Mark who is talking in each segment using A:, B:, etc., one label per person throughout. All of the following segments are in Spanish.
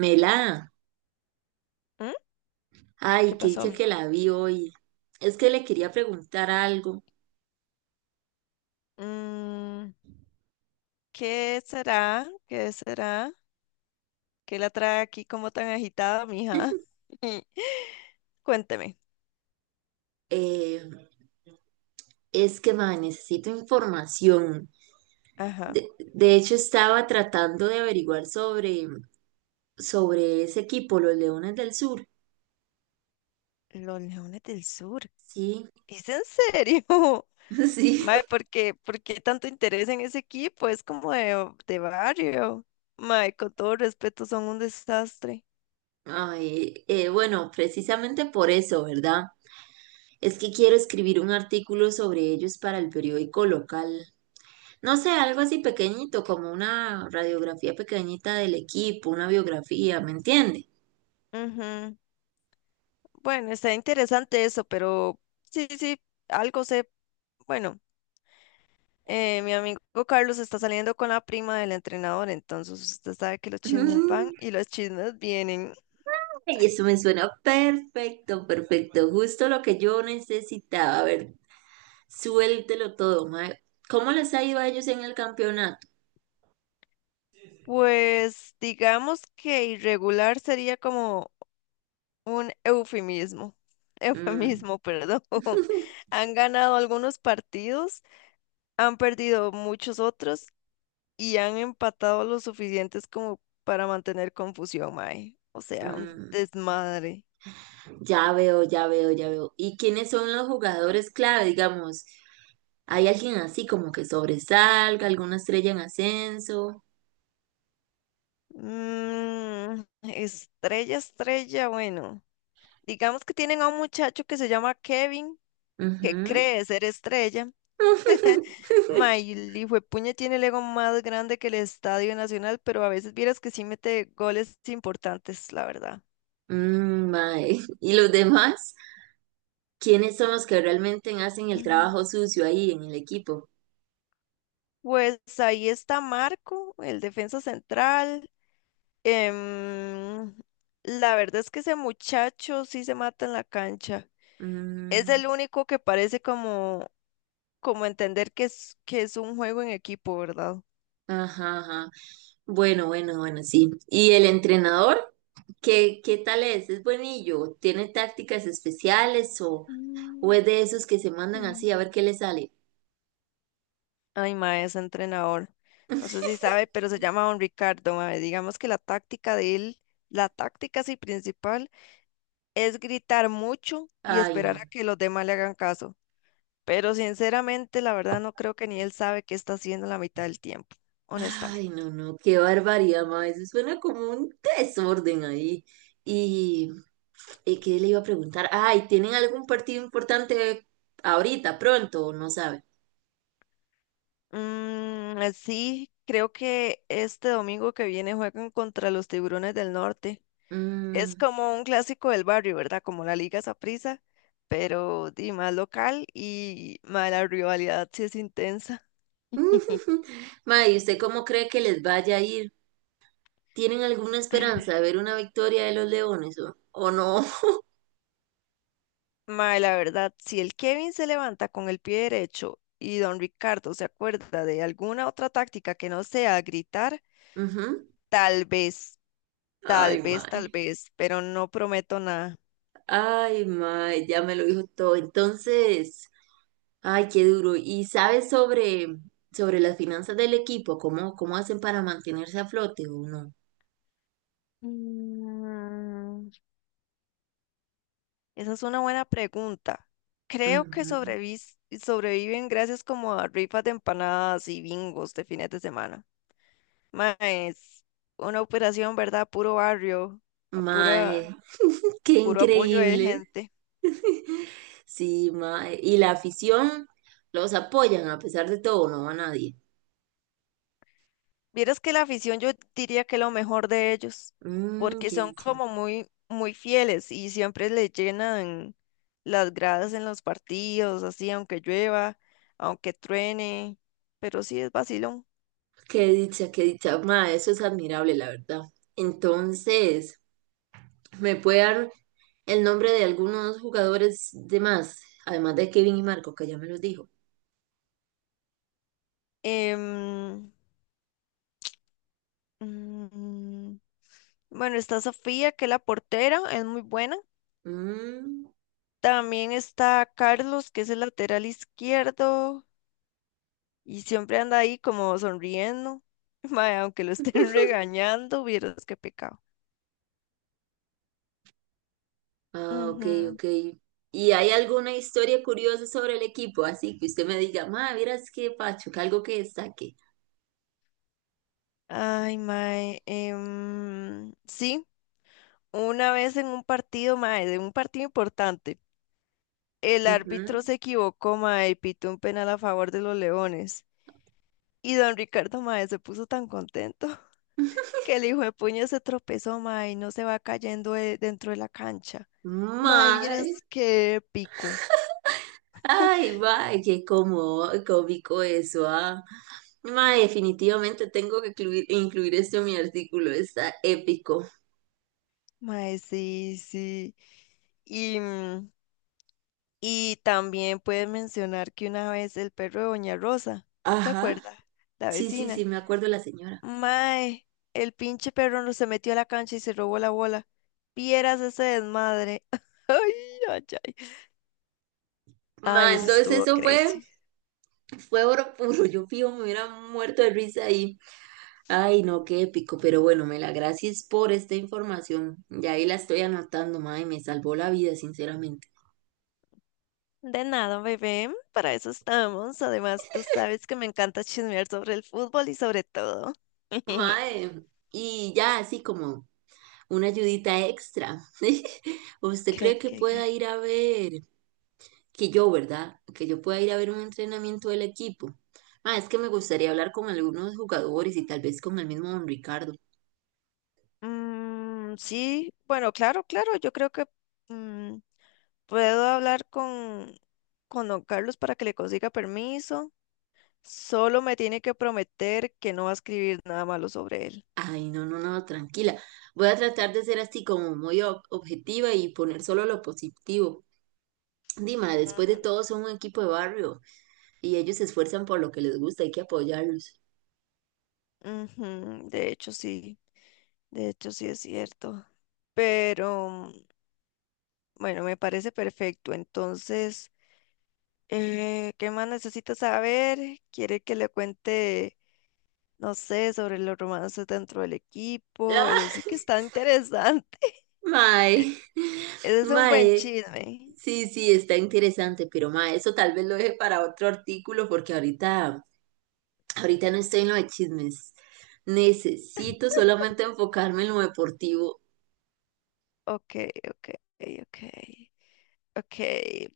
A: Mela,
B: ¿Mm? ¿Qué
A: ay, qué
B: pasó,
A: dicha
B: mía?
A: que la vi hoy. Es que le quería preguntar algo.
B: Mm, ¿qué será? ¿Qué será? ¿Qué la trae aquí como tan agitada, mija? Cuénteme.
A: Eh, es que, ma, necesito información.
B: Ajá.
A: De, de hecho, estaba tratando de averiguar sobre ese equipo, los Leones del Sur.
B: Los leones del sur.
A: Sí,
B: ¿Es en serio?
A: sí.
B: Mae, ¿por qué tanto interés en ese equipo? Es como de barrio. Mae, con todo respeto, son un desastre.
A: Ay, bueno, precisamente por eso, ¿verdad? Es que quiero escribir un artículo sobre ellos para el periódico local. No sé, algo así pequeñito, como una radiografía pequeñita del equipo, una biografía, ¿me entiende?
B: Ujú. Bueno, está interesante eso, pero sí, sí, algo sé. Bueno. Mi amigo Carlos está saliendo con la prima del entrenador, entonces usted sabe que los chismes
A: Mm.
B: van y los chismes vienen.
A: Y eso me suena perfecto, perfecto, justo lo que yo necesitaba. A ver, suéltelo todo, mae. ¿Cómo les ha ido a ellos en el campeonato?
B: Pues digamos que irregular sería como un eufemismo,
A: Mm.
B: eufemismo, perdón. Han ganado algunos partidos, han perdido muchos otros y han empatado lo suficientes como para mantener confusión, mae. O sea, un
A: Mm,
B: desmadre.
A: ya veo, ya veo, ya veo. ¿Y quiénes son los jugadores clave, digamos? ¿Hay alguien así como que sobresalga, alguna estrella en ascenso?
B: Mm, estrella, estrella, bueno. Digamos que tienen a un muchacho que se llama Kevin, que
A: Ujú.
B: cree ser estrella. Ma, y el hijuepuña tiene el ego más grande que el Estadio Nacional, pero a veces vieras que sí mete goles importantes, la verdad.
A: Mm, mae. ¿Y los demás? ¿Quiénes son los que realmente hacen el trabajo
B: Mm.
A: sucio ahí en el equipo?
B: Pues ahí está Marco, el defensa central. Em, la verdad es que ese muchacho sí se mata en la cancha. Es
A: Mm,
B: el único que parece como, como entender que es un juego en equipo, ¿verdad?
A: ajá, ajá. Bueno, bueno, bueno, sí. ¿Y el entrenador? ¿Qué tal es? ¿Es buenillo? ¿Tiene tácticas especiales o es de esos que se mandan así a ver qué le sale?
B: Ay, mae, es entrenador. No sé si sabe, pero se llama Don Ricardo, mae. Digamos que la táctica de él, la táctica sí principal, es gritar mucho y
A: Ay,
B: esperar a
A: no.
B: que los demás le hagan caso. Pero sinceramente, la verdad, no creo que ni él sabe qué está haciendo la mitad del tiempo, honestamente.
A: Ay, no, no, qué barbaridad, ma. Eso suena como un desorden ahí. Y, y ¿qué le iba a preguntar? Ay, ¿tienen algún partido importante ahorita, pronto? ¿O no sabe?
B: Mm, sí, creo que este domingo que viene juegan contra los Tiburones del Norte. Es
A: Mm.
B: como un clásico del barrio, ¿verdad? Como la Liga Saprissa, pero di, más local y mae, la rivalidad sí es intensa.
A: Ma, ¿y usted cómo cree que les vaya a ir? ¿Tienen alguna esperanza de ver una victoria de los Leones o no?
B: Mae, la verdad, si el Kevin se levanta con el pie derecho y don Ricardo se acuerda de alguna otra táctica que no sea gritar,
A: Ujú.
B: tal vez, tal
A: Ay,
B: vez, tal
A: mae.
B: vez, pero no prometo nada.
A: Ay, mae, ya me lo dijo todo. Entonces. Ay, qué duro. ¿Y sabes sobre las finanzas del equipo? ¿Cómo, cómo hacen para mantenerse a flote o no?
B: Mm, esa es una buena pregunta. Creo que
A: Ujú.
B: sobreviven gracias como a rifas de empanadas y bingos de fines de semana. Más una operación, ¿verdad? Puro barrio, a pura,
A: Mae, qué
B: puro apoyo de
A: increíble.
B: gente.
A: Sí, mae. Y la afición los apoyan a pesar de todo, no va nadie.
B: Vieras que la afición yo diría que lo mejor de ellos,
A: Mm,
B: porque
A: qué
B: son
A: dicha.
B: como muy, muy fieles y siempre le llenan las gradas en los partidos, así, aunque llueva, aunque truene, pero sí es vacilón.
A: Qué dicha, qué dicha. Ma, eso es admirable, la verdad. Entonces, ¿me puede dar el nombre de algunos jugadores de más? Además de Kevin y Marco, que ya me los dijo.
B: Em, Mm, bueno, está Sofía, que es la portera, es muy buena.
A: Mm.
B: También está Carlos, que es el lateral izquierdo y siempre anda ahí como sonriendo. Mae, aunque lo estén regañando, vieras qué pecado.
A: Ah, ok,
B: Ujú.
A: ok. ¿Y hay alguna historia curiosa sobre el equipo? Así que usted me diga, ma, miras qué pacho, que algo que destaque.
B: Ay, mae. Sí, una vez en un partido, mae, de un partido importante, el
A: Ujú.
B: árbitro se equivocó, mae, y pitó un penal a favor de los Leones. Y don Ricardo, mae, se puso tan contento, que el hijo de puña se tropezó, mae, y no se va cayendo dentro de la cancha. Mae,
A: Mae,
B: vieras qué pico.
A: ay, mae, qué cómico eso, ah. Mae, definitivamente tengo que incluir esto en mi artículo, está épico.
B: Mae, sí, sí. Y, mm, y también puedes mencionar que una vez el perro de Doña Rosa, ¿se
A: Ajá,
B: acuerda? La
A: sí, sí,
B: vecina.
A: sí, me acuerdo la señora.
B: Mae, el pinche perro no se metió a la cancha y se robó la bola. Vieras ese desmadre. Ay, ay, ay. Ay,
A: Mae,
B: eso
A: entonces
B: estuvo
A: eso
B: crazy.
A: fue oro puro, yo fijo, me hubiera muerto de risa ahí. Ay, no, qué épico, pero bueno, Mela, gracias por esta información. Ya ahí la estoy anotando, mae, me salvó la vida, sinceramente.
B: De nada, bebé, para eso estamos. Además, tú sabes que me encanta chismear sobre el fútbol y sobre todo.
A: Mae, y ya así como una ayudita extra. ¿Usted cree
B: ¿Cree
A: que pueda
B: que-
A: ir a ¿verdad? Que yo pueda ir a ver un entrenamiento del equipo. Mae, es que me gustaría hablar con algunos jugadores y tal vez con el mismo don Ricardo.
B: mm, sí, bueno, claro, claro, yo creo que mm, puedo hablar con don Carlos para que le consiga permiso. Solo me tiene que prometer que no va a escribir nada malo sobre él.
A: Ay, no, no, no, tranquila. Voy a tratar de ser así como muy objetiva y poner solo lo positivo. Dima, después de
B: Mm,
A: todo son un equipo de barrio y ellos se esfuerzan por lo que les gusta, hay que apoyarlos.
B: Ujú. De hecho, sí es cierto. Pero, mm, bueno, me parece perfecto. Entonces... ¿Qué más necesita saber? ¿Quiere que le cuente, no sé, sobre los romances dentro del equipo? Eso sí
A: Ah,
B: que está interesante.
A: mae,
B: Ese es un buen
A: mae,
B: chisme.
A: sí, sí, está interesante, pero mae, eso tal vez lo deje para otro artículo, ahorita no estoy en lo de chismes. Necesito solamente enfocarme en lo deportivo.
B: Ok, ok, ok. Ok,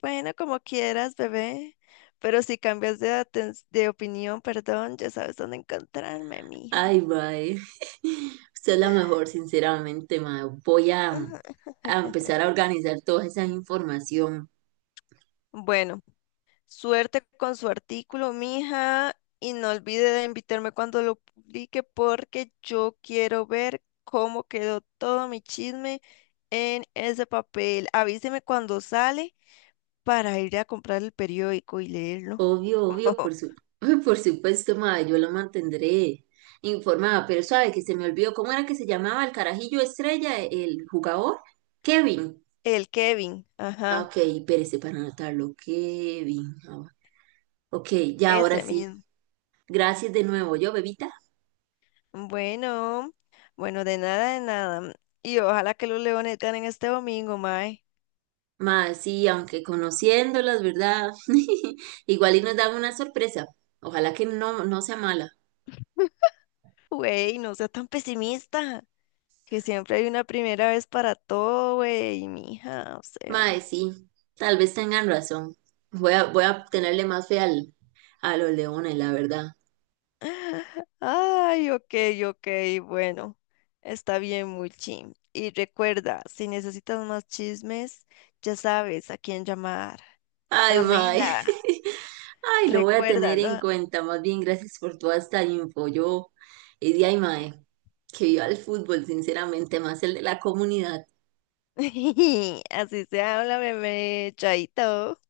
B: bueno, como quieras, bebé. Pero si cambias de, de opinión, perdón, ya sabes dónde encontrarme, mija.
A: Ay, mae, usted es la mejor, sinceramente, mae.
B: Ajá.
A: A empezar a organizar toda esa información.
B: Bueno. Suerte con su artículo, mija, y no olvide de invitarme cuando lo publique porque yo quiero ver cómo quedó todo mi chisme en ese papel. Avíseme cuando sale para ir a comprar el periódico y leerlo.
A: Obvio, obvio, por supuesto, madre, yo lo mantendré informada, pero sabe que se me olvidó cómo era que se llamaba el carajillo estrella, el jugador, Kevin.
B: El Kevin,
A: Ah,
B: ajá,
A: ok, espérese para anotarlo, Kevin. Ah, ok, ya ahora
B: ese
A: sí.
B: mismo.
A: Gracias de nuevo, yo, bebita.
B: Bueno, bueno, de nada, de nada. Y ojalá que los leones ganen este domingo, mae.
A: Madre sí, aunque conociéndolas, ¿verdad? Igual y nos dan una sorpresa. Ojalá que no, no sea mala.
B: Güey, no sea tan pesimista. Que siempre hay una primera vez para todo, güey, mija, o
A: Madre
B: sea.
A: sí, tal vez tengan razón. Voy a tenerle más fe a los leones, la verdad.
B: Ay, ok, ok, bueno, está bien, Mulchi. Y recuerda, si necesitas más chismes, ya sabes a quién llamar.
A: Ay, mae.
B: Amela,
A: Ay, lo voy a tener
B: recuérdalo.
A: en cuenta. Más bien, gracias por toda esta info. Yo, y de ay, mae, que viva el fútbol, sinceramente, más el de la comunidad.
B: Así se habla, bebé, chaito.